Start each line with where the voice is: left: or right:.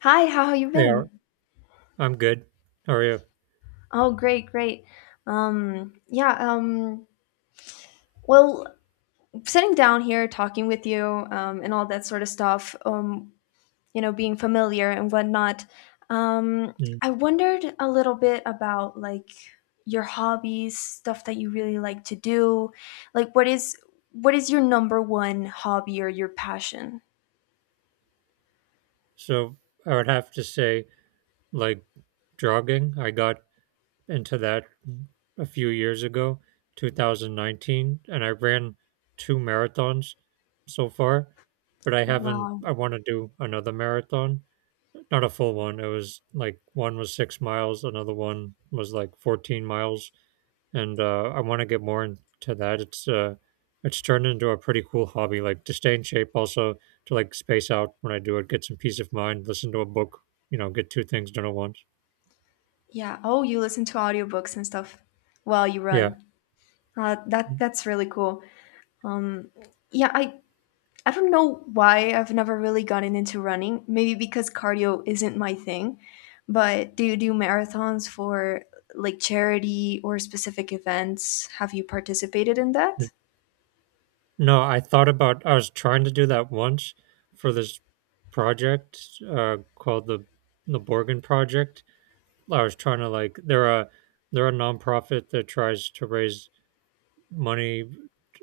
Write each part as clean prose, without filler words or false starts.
left: Hi, how have you
right: Hey, Ar-
left: been?
right: I'm good. How are you?
left: Oh, great, great. Um, yeah, um, well, sitting down here talking with you, and all that sort of stuff, being familiar and whatnot. Um,
right: Mm.
left: I wondered a little bit about like your hobbies, stuff that you really like to do. Like what is your number one hobby or your passion?
right: So I would have to say, like jogging, I got into that a few years ago, 2019, and I ran two marathons so far, but I haven't, I
left: Wow.
right: want to do another marathon, not a full one. It was like one was 6 miles, another one was like 14 miles. And I want to get more into that. It's turned into a pretty cool hobby. Like to stay in shape, also to like space out when I do it, get some peace of mind, listen to a book, get two things done at once.
left: Yeah. Oh, you listen to audiobooks and stuff while you
right: Yeah.
left: run. That's really cool. Um, yeah, I I don't know why I've never really gotten into running. Maybe because cardio isn't my thing. But do you do marathons for like charity or specific events? Have you participated in
right: N-
left: that?
right: No, I thought about. I was trying to do that once for this project called the Borgen Project. I was trying to like they're a nonprofit that tries to raise money.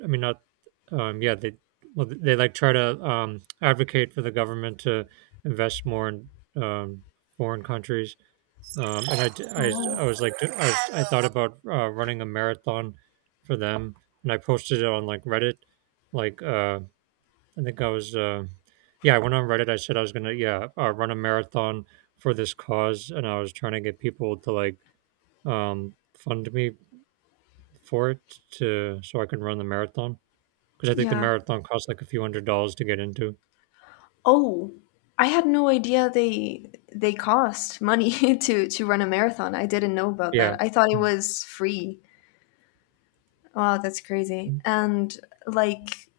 right: I mean not Yeah, they, they like try to advocate for the government to invest more in um foreign countries. Um and I d-
left: Oh,
right: I was like I, was, I thought about running a marathon for them, and I posted it on like Reddit. Like I think I was Yeah, I went on Reddit. I said I was gonna run a marathon for this cause, and I was trying to get people to like fund me for it to so I can run the marathon. 'Cause I think the
left: yeah.
right: marathon costs, like, a few a few hundred dollars to get into.
left: Oh, I had no idea they cost money to run a marathon. I didn't know about
right: Yeah.
left: that. I thought it
right: Mm,
left: was free. Wow, that's crazy.
right: mm.
left: And like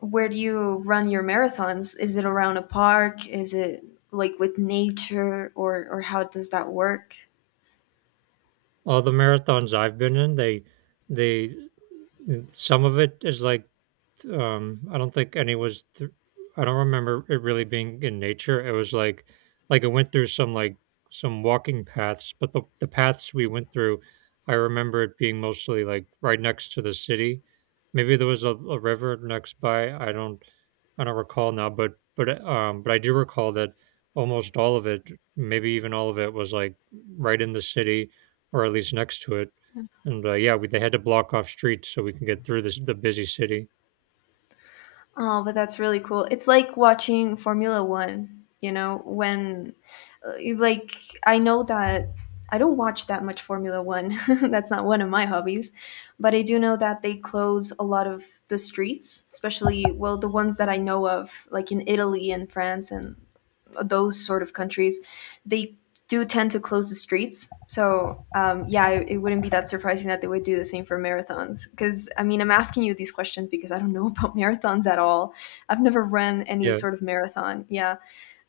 left: where do you run your marathons? Is it around a park? Is it like with nature or how does that work?
right: All the marathons I've been in, they some of it is, like, I don't think any was. I don't remember it really being in nature. It was like it went through some like some walking paths, but the paths we went through, I remember it being mostly like right next to the city. Maybe there was a river next by. I don't recall now, but but I do recall that almost all of it, maybe even all of it, was like right in the city, or at least next to it. And yeah, they had to block off streets so we can get through this the busy city.
left: Oh, but that's really cool. It's like watching Formula 1, you know, when like I know that I don't watch that much Formula 1. That's not one of my hobbies, but I do know that they close a lot of the streets, especially well the ones that I know of like in Italy and France and those sort of countries, they do tend to close the streets. So yeah, it wouldn't be that surprising that they would do the same for marathons. Because I mean, I'm asking you these questions because I don't know about marathons at all. I've never run any
right: Yeah.
left: sort of marathon. Yeah,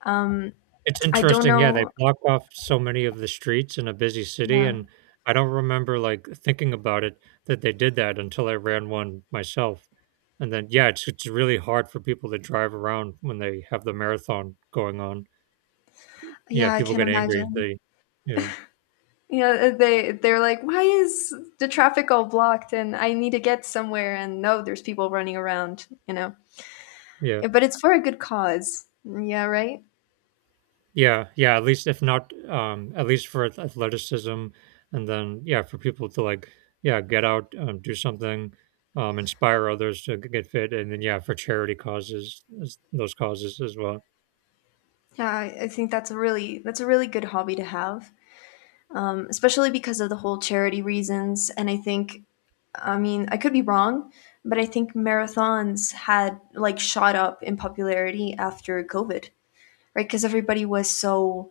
left: um,
right: It's
left: I don't
right: interesting, yeah, they
left: know.
right: block off so many of the streets in a busy city,
left: Yeah,
right: and I don't remember, like, thinking about it that they did that until I ran one myself, and then yeah, it's really hard for people to drive around when they have the marathon going on. Yeah,
left: yeah, I
right: people
left: can
right: get angry,
left: imagine.
right: they Yeah,
left: Yeah, they're like, why is the traffic all blocked? And I need to get somewhere, and no, there's people running around. You know,
right: yeah.
left: but it's for a good cause. Yeah, right.
right: Yeah, yeah, at least if not at least for athleticism, and then yeah, for people to like yeah, get out, do something, inspire others to get fit, and then yeah, for charity causes those causes as well.
left: Yeah, I think that's a really good hobby to have, especially because of the whole charity reasons. And I think, I mean, I could be wrong, but I think marathons had like shot up in popularity after COVID, right? Because everybody was so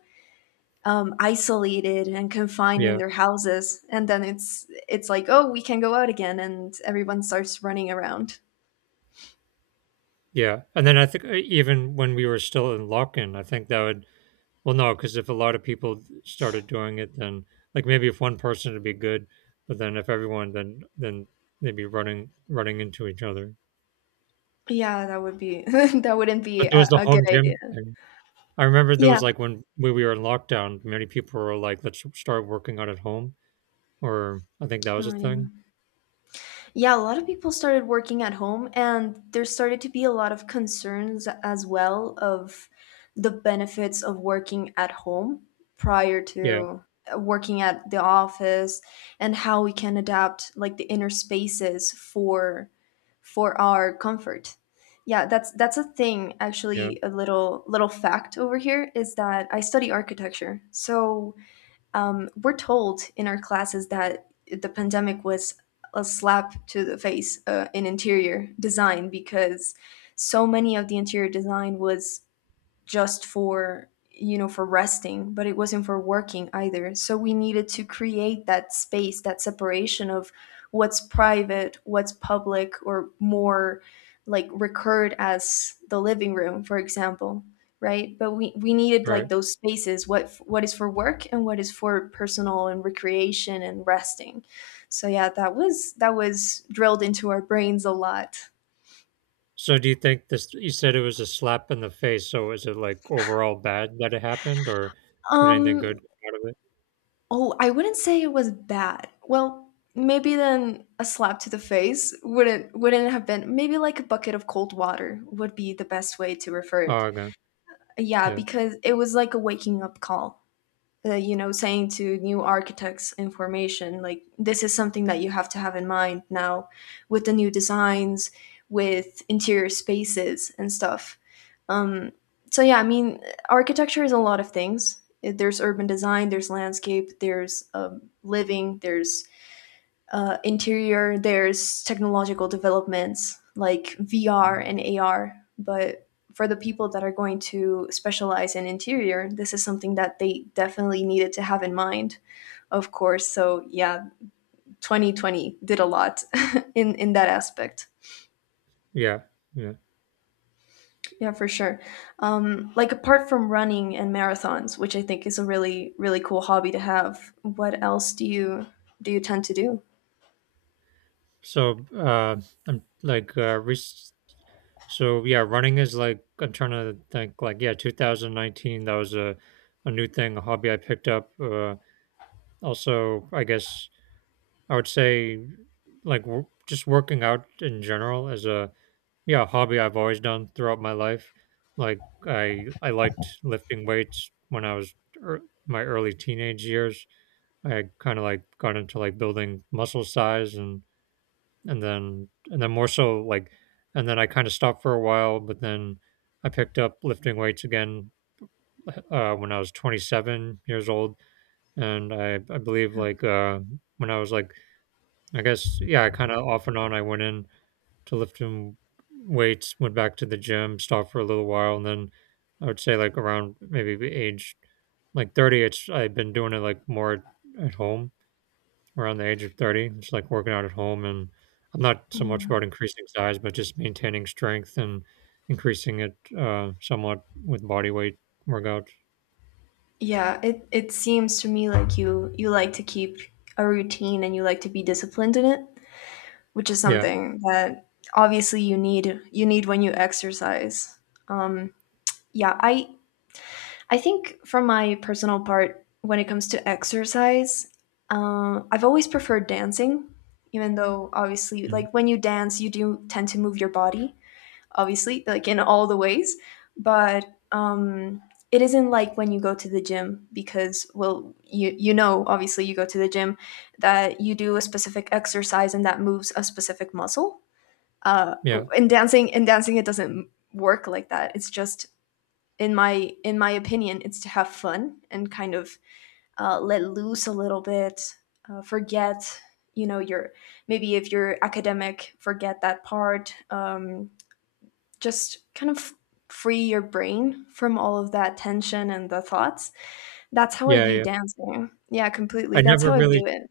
left: isolated and confined in
right: Yeah.
left: their houses, and then it's like, oh, we can go out again, and everyone starts running around.
right: Yeah. And then I think even when we were still in lock-in, I think that would no, cuz if a lot of people started doing it then like maybe if one person would be good, but then if everyone then they'd be running into each other.
left: Yeah, that would be that wouldn't be
right: But there was the
left: a good
right: home
left: idea.
right: gym thing. I remember there
left: Yeah.
right: was like when we were in lockdown, many people were like, "Let's start working out at home," or I think that was a
left: Oh yeah.
right: thing.
left: Yeah, a lot of people started working at home, and there started to be a lot of concerns as well of the benefits of working at home prior
right: Yeah,
left: to working at the office and how we can adapt like the inner spaces for our comfort. Yeah, that's a thing.
right: yeah,
left: Actually, a little fact over here is that I study architecture. So we're told in our classes that the pandemic was a slap to the face in interior design, because so many of the interior design was just for, you know, for resting, but it wasn't for working either. So we needed to create that space, that separation of what's private, what's public, or more like recurred as the living room, for example, right? But we needed
right: right.
left: like those spaces, what is for work and what is for personal and recreation and resting. So yeah, that was drilled into our brains a lot.
right: So, do you think this? You said it was a slap in the face. So, is it like overall bad that it happened, or did anything good
left: um
right: come out of it?
left: Oh, I wouldn't say it was bad. Well, maybe then a slap to the face wouldn't have been, maybe like a bucket of cold water would be the best way to refer
right: Oh,
left: it.
right: okay.
left: Yeah,
right: Yeah,
left: because it was like a waking up call, you know, saying to new architects in formation, like, this is something that you have to have in mind now, with the new designs, with interior spaces and stuff. um, so yeah, I mean, architecture is a lot of things. There's urban design, there's landscape, there's living, there's interior, there's technological developments like VR and AR. But for the people that are going to specialize in interior, this is something that they definitely needed to have in mind, of course. So yeah, 2020 did a lot in that aspect.
right: yeah, yeah.
left: Yeah, for sure. Like apart from running and marathons, which I think is a really cool hobby to have, what else do you tend to do?
right: So, I'm like, yeah, running is like I'm trying to think like yeah, 2019. That was a new thing, a hobby I picked up. Also, I guess I would say like just working out in general as a yeah hobby I've always done throughout my life. Like I liked lifting weights when I was ear my early teenage years. I kind of like got into like building muscle size and and then more so like and then I kind of stopped for a while, but then I picked up lifting weights again when I was 27 years old, and I believe like when I was like I guess, yeah, I kind of off and on. I went in to lifting weights, went back to the gym, stopped for a little while, and then I would say like around maybe the age like 30, it's I've been doing it like more at home around the age of 30. It's like working out at home, and I'm not so much about increasing size, but just maintaining strength and increasing it somewhat with body weight workouts.
left: Yeah, it seems to me like you like to keep a routine and you like to be disciplined in it, which is
right: Yeah,
left: something that obviously you need when you exercise. Um yeah, I think, from my personal part, when it comes to exercise, I've always preferred dancing. Even though obviously,
right: mhm,
left: like, when you dance you do tend to move your body, obviously, like, in all the ways, but um, it isn't like when you go to the gym, because, well, you know, obviously, you go to the gym that you do a specific exercise and that moves a specific muscle. Uh,
right: yeah,
left: in dancing, it doesn't work like that. It's just, in my opinion, it's to have fun and kind of let loose a little bit, forget, your, maybe if you're academic, forget that part. Just kind of free your brain from all of that tension and the thoughts. That's how I
right: yeah,
left: view
right: yeah.
left: dancing. Yeah,
right: I
left: completely. That's
right: never
left: how I
right: really
left: view it.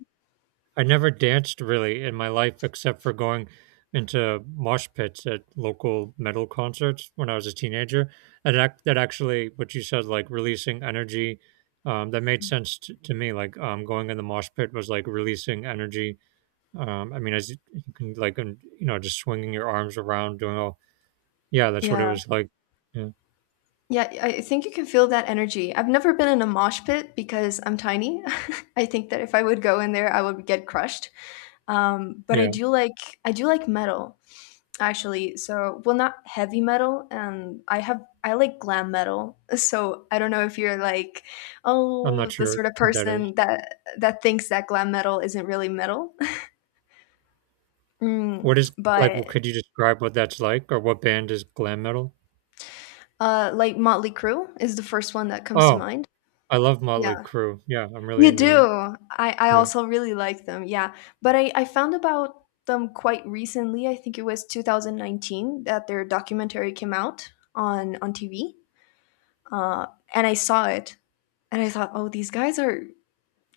right: I never danced really in my life except for going into mosh pits at local metal concerts when I was a teenager. And that actually, what you said, like releasing energy, that made sense to me. Like going in the mosh pit was like releasing energy. I mean, as you can just swinging your arms around, doing all, yeah, that's what it
left: Yeah.
right: was like. Yeah.
left: Yeah, I think you can feel that energy. I've never been in a mosh pit because I'm tiny. I think that if I would go in there, I would get crushed. But I
right: Yeah.
left: do like, metal. Actually, so well, not heavy metal, and I like glam metal. So I don't know if you're like,
right: I'm
left: oh,
right: not
left: the
right: sure
left: sort of
right: what that is.
left: person that thinks that glam metal isn't really metal. Mm,
right: What is like, what
left: but
right: could you describe what that's like or what band is glam metal?
left: like Motley Crue is the first one that comes to
right: Oh,
left: mind.
right: I love Mötley
left: Yeah,
right: Crüe. Yeah, I'm really
left: you
right: into them.
left: do. I
right: Yeah.
left: also really like them. Yeah, but I found about them quite recently. I think it was 2019 that their documentary came out on TV. Uh, and I saw it. And I thought, oh, these guys are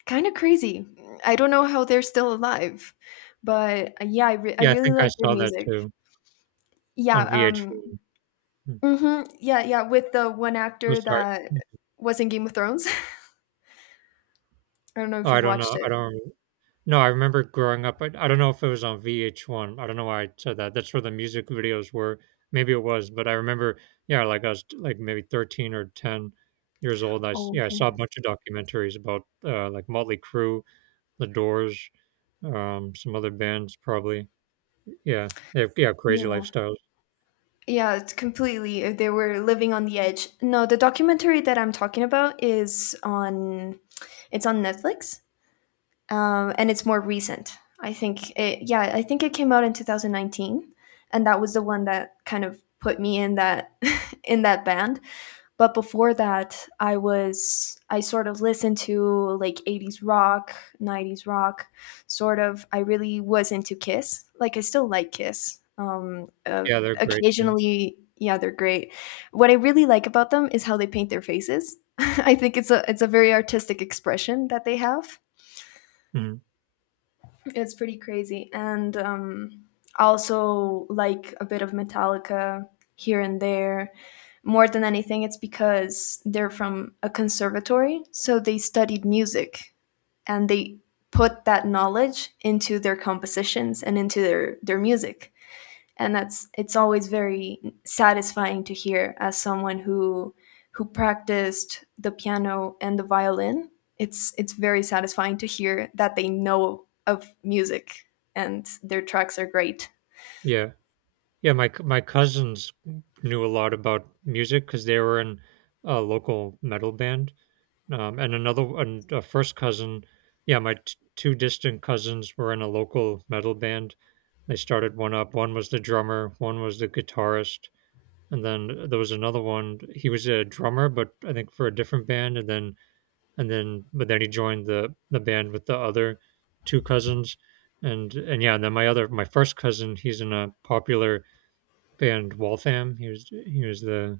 left: kind of crazy. I don't know how they're still alive, but I
right: Yeah, I
left: really
right: think I
left: like their
right: saw that
left: music.
right: too
left: Yeah,
right: on
left: um,
right: VH1. Mm.
left: yeah, yeah, with the one
right: I'm
left: actor
right: sorry.
left: that
right: Mm.
left: was in Game of Thrones. I don't know
right: Oh,
left: if
right: I
left: you
right: don't
left: watched
right: know. I
left: it.
right: don't remem No, I remember growing up, I don't know if it was on VH1. I don't know why I said that. That's where the music videos were. Maybe it was, but I remember, yeah, like, I was, like, maybe 13 or 10 years old. I s
left: Oh,
right: Yeah, I saw a
left: okay.
right: bunch of documentaries about, like, Mötley Crüe, The Doors, some other bands probably. Yeah. They have yeah, crazy
left: Yeah.
right: lifestyles.
left: Yeah, it's completely. They were living on the edge. No, the documentary that I'm talking about is it's on Netflix. And it's more recent. Yeah, I think it came out in 2019, and that was the one that kind of put me in that in that band. But before that, I sort of listened to like 80s rock, 90s rock, sort of. I really was into Kiss. Like, I still like Kiss.
right: Yeah, they're great. Yeah.
left: Occasionally, yeah, they're great. What I really like about them is how they paint their faces. I think it's a very artistic expression that they have.
right: Mhm.
left: It's pretty crazy. And also like a bit of Metallica here and there. More than anything, it's because they're from a conservatory, so they studied music, and they put that knowledge into their compositions and into their music. And that's, it's always very satisfying to hear, as someone who practiced the piano and the violin, it's very satisfying to hear that they know of music, and their tracks are great.
right: Yeah. Yeah, my cousins knew a lot about music because they were in a local metal band. And another and A first cousin, yeah, two distant cousins were in a local metal band. They started one up. One was the drummer, one was the guitarist, and then there was another one. He was a drummer, but I think for a different band. And then but Then he joined the band with the other two cousins. And Yeah, and then my first cousin, he's in a popular band, Waltham. He was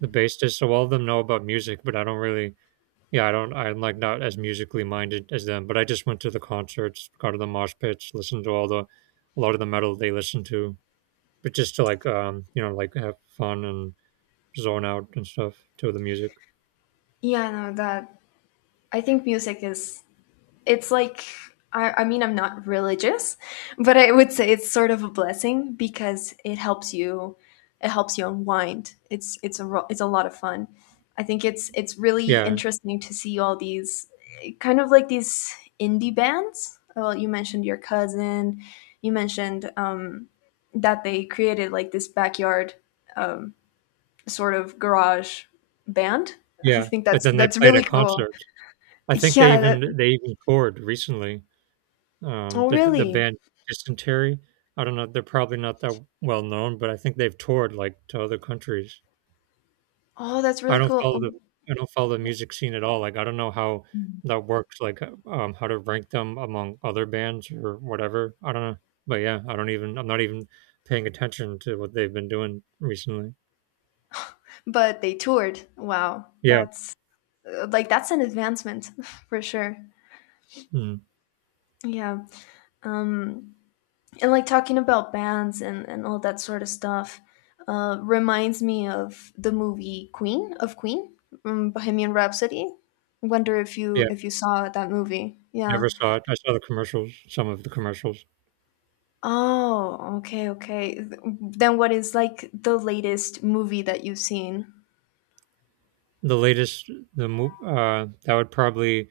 right: the bassist. So all of them know about music, but I don't really. Yeah, I don't. I'm like not as musically minded as them. But I just went to the concerts, got to the mosh pits, listened to all the a lot of the metal they listen to, but just to like you know like have fun and zone out and stuff to the music.
left: Yeah no that i think music is, it's like, I mean, I'm not religious, but I would say it's sort of a blessing, because it helps you, it helps you unwind. It's a lot of fun. I think it's really
right: Yeah,
left: interesting to see all these, kind of like these indie bands. Well, you mentioned your cousin, you mentioned that they created like this backyard, um sort of garage band. I
right: yeah.
left: think
right: But
left: that's
right: then they played
left: really
right: at
left: cool.
right: concerts. I think
left: yeah that,
right: they even toured recently.
left: oh
right: The
left: really.
right: band Dysentery, I don't know, they're probably not that well known, but I think they've toured, like, to other countries.
left: Oh, that's
right: I
left: really
right: don't
left: cool.
right: follow
left: Oh,
right: the I don't follow the music scene at all, like, I don't know how that works, like, how to rank them among other bands or whatever, I don't know. But, yeah, I'm not even paying attention to what they've been doing recently.
left: but they toured. Wow.
right: Yeah,
left: That's like that's an advancement for sure.
right: mhm,
left: Yeah. Um and like talking about bands and all that sort of stuff, reminds me of the movie Queen, Bohemian Rhapsody. Wonder if
right: yeah,
left: you, saw that movie. Yeah.
right: never saw it. I saw the commercials, some of the commercials.
left: Oh, okay, Then what is like the latest movie that you've seen?
right: The latest the mo That would probably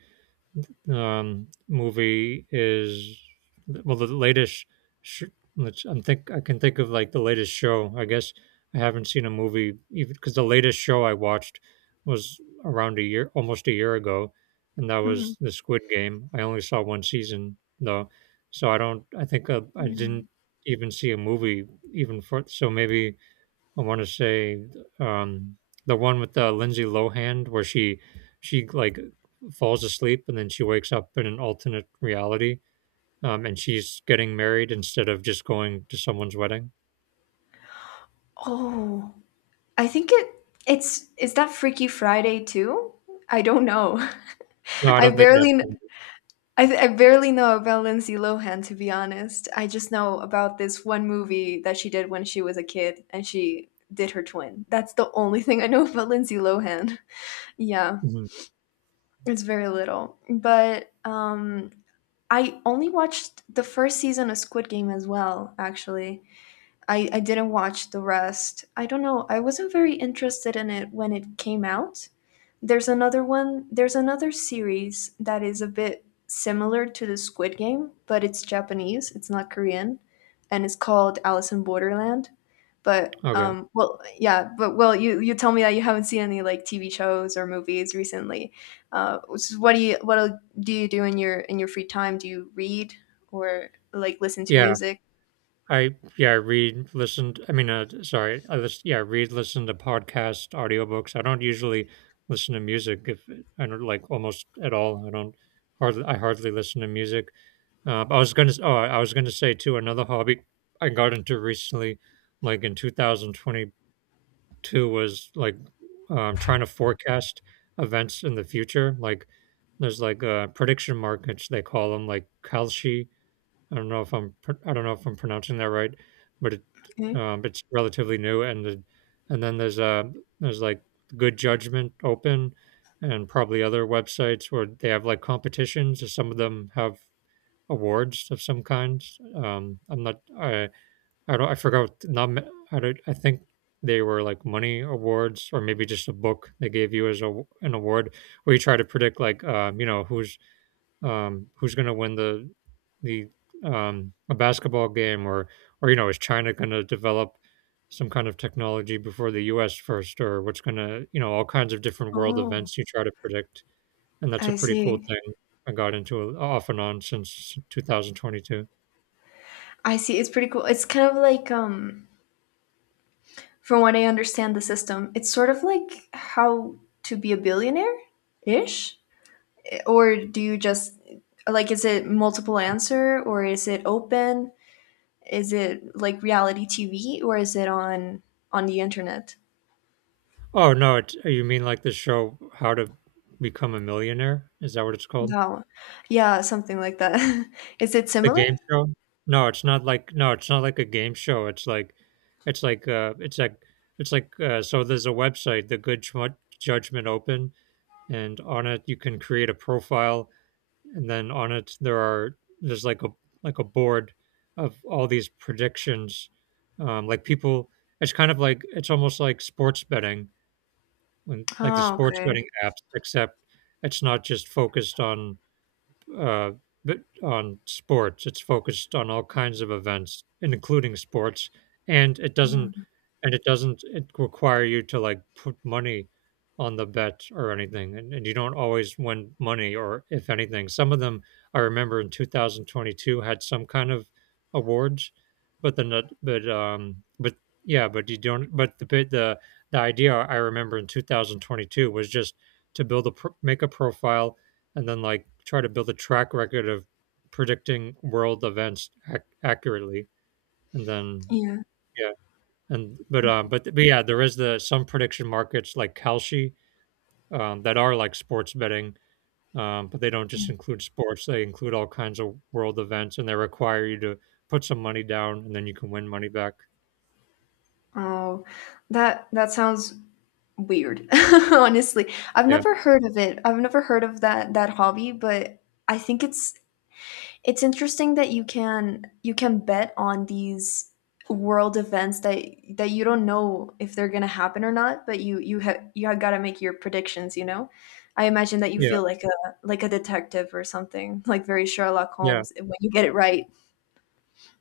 right: movie is the latest. Sh- let's I'm think I can think of like the latest show. I guess I haven't seen a movie even because the latest show I watched was around a year, almost a year ago, and that
left: hmm
right: was the Squid Game. I only saw one season though, so I don't. I think I didn't even see a movie even for so maybe I want to say um, the one with Lindsay Lohan, where she like falls asleep and then she wakes up in an alternate reality, and she's getting married instead of just going to someone's wedding.
left: Oh. I think it it's, is that Freaky Friday too? I don't know.
right: No, I
left: I
right: don't think that's
left: barely
right: the
left: kn- I, th- I barely know about Lindsay Lohan, to be honest. I just know about this one movie that she did when she was a kid and she did her twin. That's the only thing I know about Lindsay Lohan. Yeah,
right: Mhm.
left: it's very little. But I only watched the first season of Squid Game as well, actually. I didn't watch the rest. I don't know. I wasn't very interested in it when it came out. There's another series that is a bit similar to the Squid Game, but it's Japanese, it's not Korean, and it's called Alice in Borderland. But
right: okay.
left: um well yeah, but well you tell me that you haven't seen any like TV shows or movies recently. So what do you do in your free time? Do you read or like listen to
right: Yeah,
left: music?
right: I yeah, I listen, yeah, I read, listen to podcasts, audiobooks. I don't usually listen to music if I don't like almost at all. I don't hardly I hardly listen to music. I was gonna say too another hobby I got into recently, like in 2022, was like trying to forecast events in the future. Like there's prediction markets they call them, like Kalshi. I don't know if I'm pronouncing that right, but
left: Okay.
right: it's relatively new. And then there's Good Judgment Open, and probably other websites where they have like competitions. And Some of them have awards of some kinds. I'm not I I don't I forgot not ma- I don't, I think they were like money awards, or maybe just a book they gave you as an award, where you try to predict like you know, who's going to win the a basketball game, or you know, is China going to develop some kind of technology before the U.S. first, or what's going to, you know, all kinds of different world
left: Oh,
right: events you try to predict, and that's a
left: I
right: pretty cool
left: see.
right: thing I got into off and on since 2022.
left: I see. It's pretty cool. It's kind of like from what I understand the system, it's sort of like how to be a billionaire ish? Or do you just, like, is it multiple answer or is it open? Is it like reality TV or is it on the internet?
right: Oh no, it, you mean like the show How to Become a Millionaire? Is that what it's called?
left: No. Yeah, something like that. Is it
right: The
left: similar?
right: game show? No, it's not like a game show. It's like it's like it's like it's like so there's a website, the Good Judgment Open, and on it you can create a profile, and then on it there's like a board of all these predictions. Like people, it's kind of like, it's almost like sports betting, when like the
left: Oh,
right: sports
left: okay.
right: betting apps, except it's not just focused on uh, but on sports. It's focused on all kinds of events, and including sports, and it doesn't and it doesn't it require you to like put money on the bet or anything, and you don't always win money or if anything. Some of them I remember in 2022 had some kind of awards, but then the but yeah, but you don't but the bit the idea I remember in 2022 was just to make a profile and then like try to build a track record of predicting world events accurately, and then
left: Yeah.
right: yeah. But yeah, there is the some prediction markets like Kalshi, that are like sports betting, but they don't just include sports, they include all kinds of world events, and they require you to put some money down, and then you can win money back.
left: Oh, that that sounds weird. Honestly, I've
right: Yeah
left: never heard of it. I've never heard of that hobby, but I think it's interesting that you can bet on these world events that you don't know if they're gonna happen or not, but you have, you have gotta make your predictions. You know, I imagine that you
right: yeah.
left: feel like a detective or something, like very Sherlock
right: Yeah.
left: Holmes, eh, when you get it right.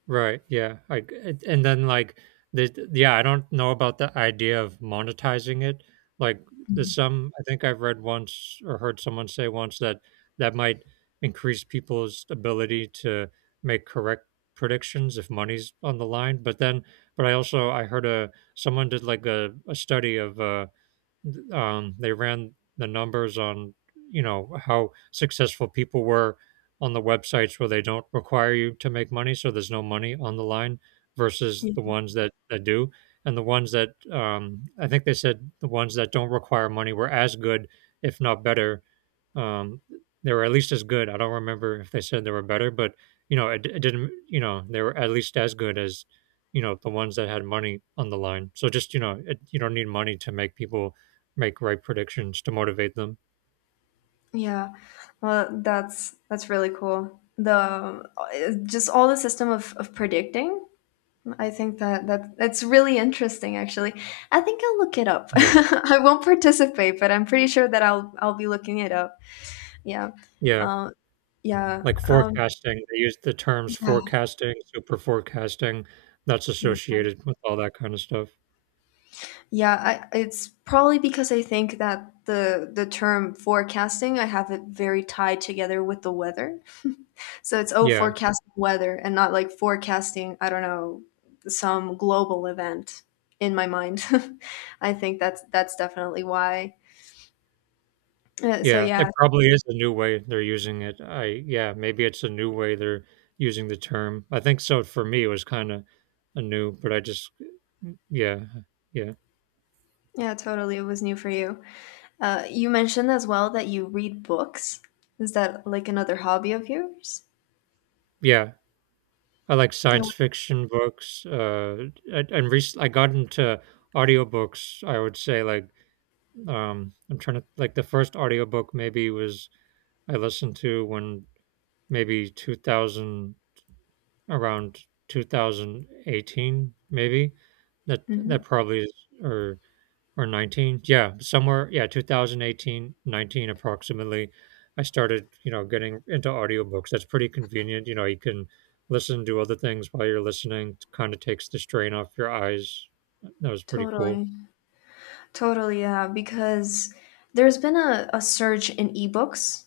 right: Right. Yeah. Like, it- and then like the Yeah, I don't know about the idea of monetizing it. Like, there's
left: Mm.
right: some, I think I've read once or heard someone say once, that that might increase people's ability to make correct predictions if money's on the line. But I also I heard a someone did like a study of they ran the numbers on, you know, how successful people were on the websites where they don't require you to make money, so there's no money on the line, versus the ones that do. And the ones that, I think they said the ones that don't require money were as good if not better. um, they were at least as good. I don't remember if they said they were better, but you know, it didn't, you know, they were at least as good as, you know, the ones that had money on the line. So just, you know, you don't need money to make people make right predictions, to motivate them.
left: Yeah, well, that's really cool. The just all the system of predicting, I think that's really interesting actually. I think I'll look it up.
right: Yeah.
left: I won't participate, but I'm pretty sure that I'll be looking it up. Yeah.
right: Yeah,
left: Um yeah.
right: like
left: Um
right: forecasting, they use the terms
left: yeah.
right: forecasting, super forecasting, that's
left: mm.
right: associated with all that kind of stuff.
left: Yeah, I, it's probably because I think that the term forecasting, I have it very tied together with the weather. So it's, oh,
right: Yeah,
left: forecasting weather and not like forecasting, I don't know, some global event in my mind. I think that's definitely why. Uh, so
right: yeah, it
left: yeah,
right: probably is a new way they're using it. I Yeah, maybe it's a new way they're using the term. I think so. For me, it was kinda a new, but I just yeah, yeah,
left: Yeah, totally. It was new for you. You mentioned as well that you read books. Is that like another hobby of yours?
right: yeah. I like
left: Yeah.
right: science fiction books, and rec I got into audiobooks, I would say, like, I'm trying to, like, the first audiobook maybe was I listened to when maybe 2000, around 2018 maybe, that that
left: Hmm.
right: probably is, or or 19, yeah, somewhere, yeah, 2018, 19, approximately, I started, you know, getting into audiobooks. That's pretty convenient, you know, you can listen to other things while you're listening, it kind of takes the strain off your eyes. That was pretty cool.
left: Totally. Totally, yeah, because there's been a surge in ebooks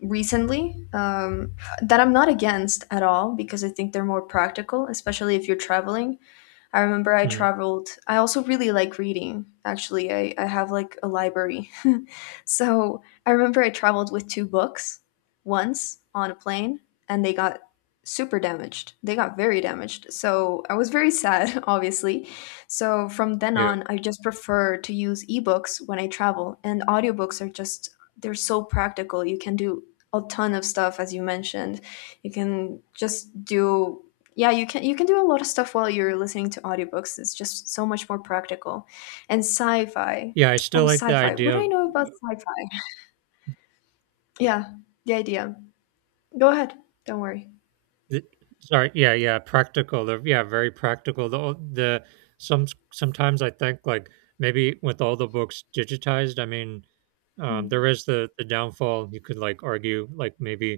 left: recently, that I'm not against at all because I think they're more practical, especially if you're traveling. I remember I
right: Mm,
left: traveled. I also really like reading, actually. I have like a library. So I remember I traveled with two books once on a plane and they got super damaged. They got very damaged. So I was very sad, obviously. So from then
right: yeah.
left: on, I just prefer to use ebooks when I travel. And audiobooks are just, they're so practical. You can do a ton of stuff, as you mentioned. You can just do, yeah, you can do a lot of stuff while you're listening to audiobooks. It's just so much more practical. And sci-fi,
right: yeah I
left: oh
right: still like the
left: sci-fi, what
right: idea
left: do I
right: of
left: know about sci-fi? Yeah, the idea, go ahead, don't worry.
right: Th Sorry, yeah, yeah, practical, they're yeah, very practical. The some Sometimes I think, like, maybe with all the books digitized, I mean,
left: Hmm.
right: there is the downfall, you could, like, argue, like, maybe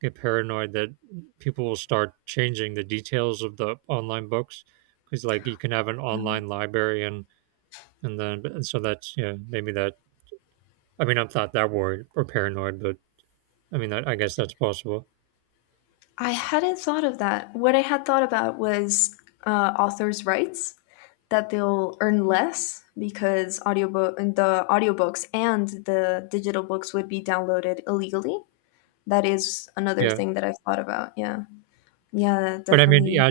right: get paranoid that people will start changing the details of the online books, because like, you can have an online library, and so that's, yeah, maybe that, I mean, I'm not that worried or paranoid, but I mean, that I guess that's possible.
left: I hadn't thought of that. What I had thought about was, authors' rights, that they'll earn less because audiobooks and the digital books would be downloaded illegally. That is another
right: Yeah.
left: thing that I've thought about. Yeah, yeah, that
right: But I mean,
left: definitely.
right: yeah,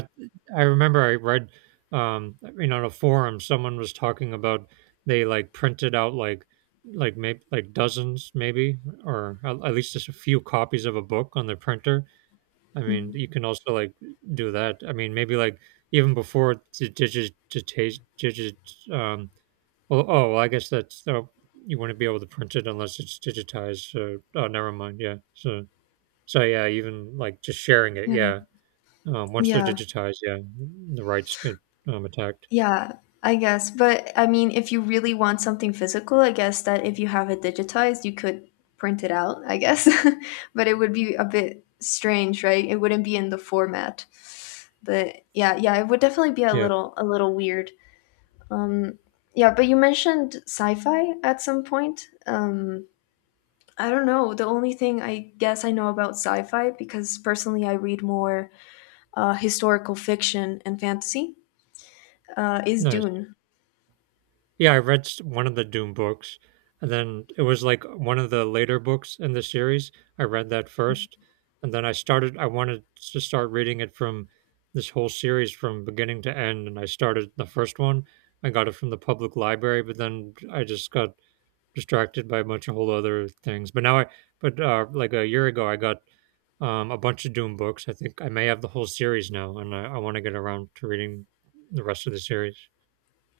right: I remember I read, I mean, on a forum, someone was talking about they like printed out like maybe like dozens, maybe, or at least just a few copies of a book on the printer. I mean,
left: Mm.
right: you can also like do that. I mean, maybe like even before the digit, digit, digit, um, well, oh, well, I guess that's, oh, you wouldn't be able to print it unless it's digitized. So, oh, never mind. Yeah. So, so yeah, even like just sharing it.
left: Yeah,
right: Yeah. Once they're
left: yeah.
right: digitized, yeah, the rights get, attacked.
left: Yeah, I guess. But I mean, if you really want something physical, I guess that if you have it digitized, you could print it out, I guess. But it would be a bit strange, right? It wouldn't be in the format. But yeah, yeah, it would definitely be
right: Yeah,
left: a little weird. Um yeah, but you mentioned sci-fi at some point. I don't know. The only thing I guess I know about sci-fi, because personally I read more historical fiction and fantasy, is
right: nice.
left: Dune.
right: One of the Doom books, and then it was like one of the later books in the series. I read that first, and then I started. I wanted to start reading it from this whole series from beginning to end, and I started the first one. I got it from the public library, but then I just got distracted by a bunch of whole other things. But like a year ago, I got a bunch of Doom books. I think I may have the whole series now, and I want to get around to reading the rest of the series.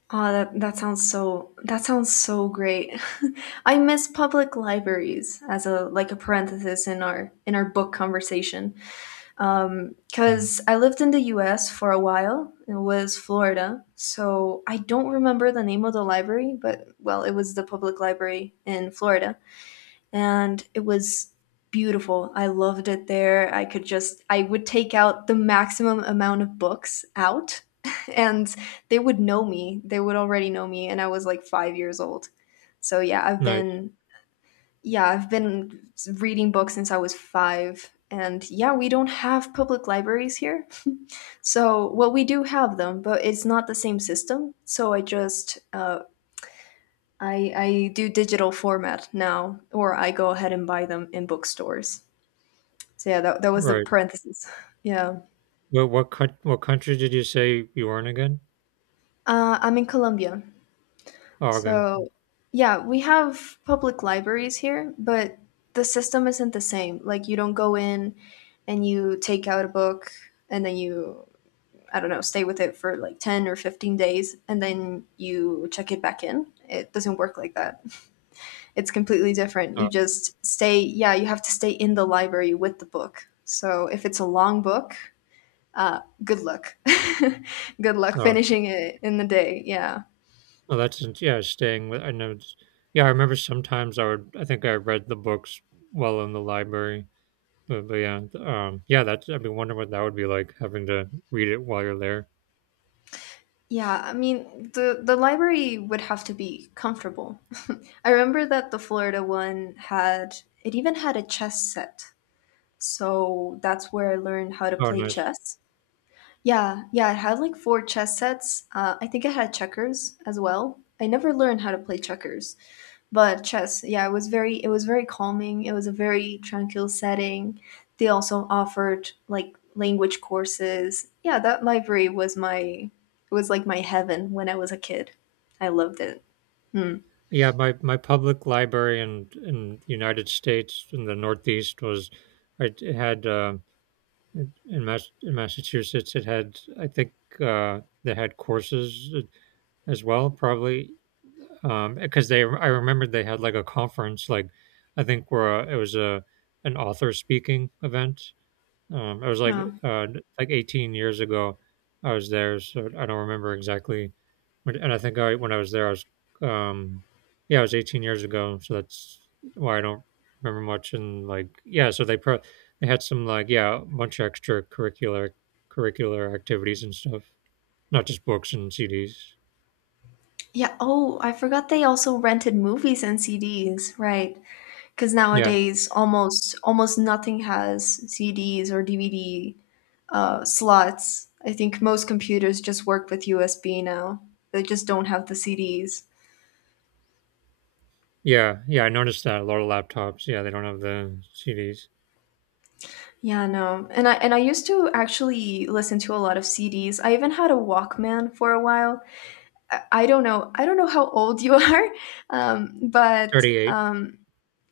left: Oh, that, that sounds so, that sounds so great. I miss public libraries, as a like a parenthesis in our book conversation.
right: Mm.
left: Because I lived in the US for a while. It was Florida. So I don't remember the name of the library, but well, it was the public library in Florida and it was beautiful. I loved it there. I could just, I would take out the maximum amount of books out and they would know me. They would already know me and I was like 5 years old. So yeah,
right: Nice,
left: I've been reading books since I was 5. And yeah, we don't have public libraries here. So, well, we do have them, but it's not the same system. So I just, I do digital format now, or I go ahead and buy them in bookstores. So yeah, that, was the
right: right?
left: parenthesis. Yeah.
right: What country did you say you were in again?
left: I'm in Colombia.
right: Oh, okay.
left: So yeah, we have public libraries here, but the system isn't the same. Like you don't go in and you take out a book and then you, I don't know, stay with it for like 10 or 15 days and then you check it back in. It doesn't work like that. It's completely different.
right: Oh,
left: You just stay, yeah, you have to stay in the library with the book. So if it's a long book, good luck, good luck
right: oh,
left: finishing it in the day. Yeah,
right: yeah. Staying with I know. It's, yeah, I remember sometimes I would. I think I read the books while in the library. But yeah, yeah. That's I've been wondering what that would be like, having to read it while you're there.
left: yeah, I mean, the library would have to be comfortable. I remember that the Florida one had, it even had a chess set, so that's where I learned how to
right: Oh,
left: play
right: nice.
left: chess. Yeah, yeah, it had like four chess sets. I think it had checkers as well. I never learned how to play checkers. But chess, yeah, it was very, it was very calming. It was a very tranquil setting. They also offered like language courses. Yeah, that library was my, it was like my heaven when I was a kid. I loved it. Hmm.
right: Yeah, my public library in the United States, in the Northeast, was it it had in Massachusetts, it had, I think, they had courses as well probably, because they, I remembered they had like a conference, like I think where, it was a an author speaking event, I was
left: Yeah.
right: uh, like 18 years ago. I was there, so I don't remember exactly. And I think I when I was there, I was um, yeah, I was 18 years ago, so that's why I don't remember much. And like yeah, so they had some like, yeah, a bunch of extracurricular curricular activities and stuff, not just books and CDs.
left: Yeah. Oh, I forgot they also rented movies and CDs, right? Because
right: Yeah,
left: nowadays almost nothing has CDs or DVD, slots. I think most computers just work with USB now. They just don't have the CDs.
right: yeah, yeah. I noticed that a lot of laptops, yeah, they don't have the CDs.
left: Yeah, no. And I, used to actually listen to a lot of CDs. I even had a Walkman for a while. I don't know. I don't know how old you are, but
right: 38.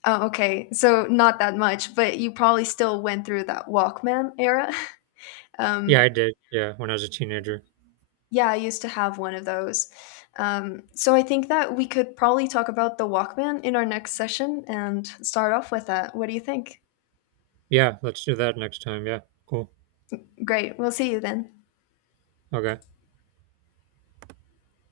left: oh, okay, so not that much. But you probably still went through that Walkman era.
right: Yeah, I
left: Um,
right: did. Yeah, when I was a teenager.
left: yeah, I used to have one of those. So I think that we could probably talk about the Walkman in our next session and start off with that. What do you think?
right: Yeah, let's do that next time. Yeah, cool.
left: Great. We'll see you then.
right: Okay.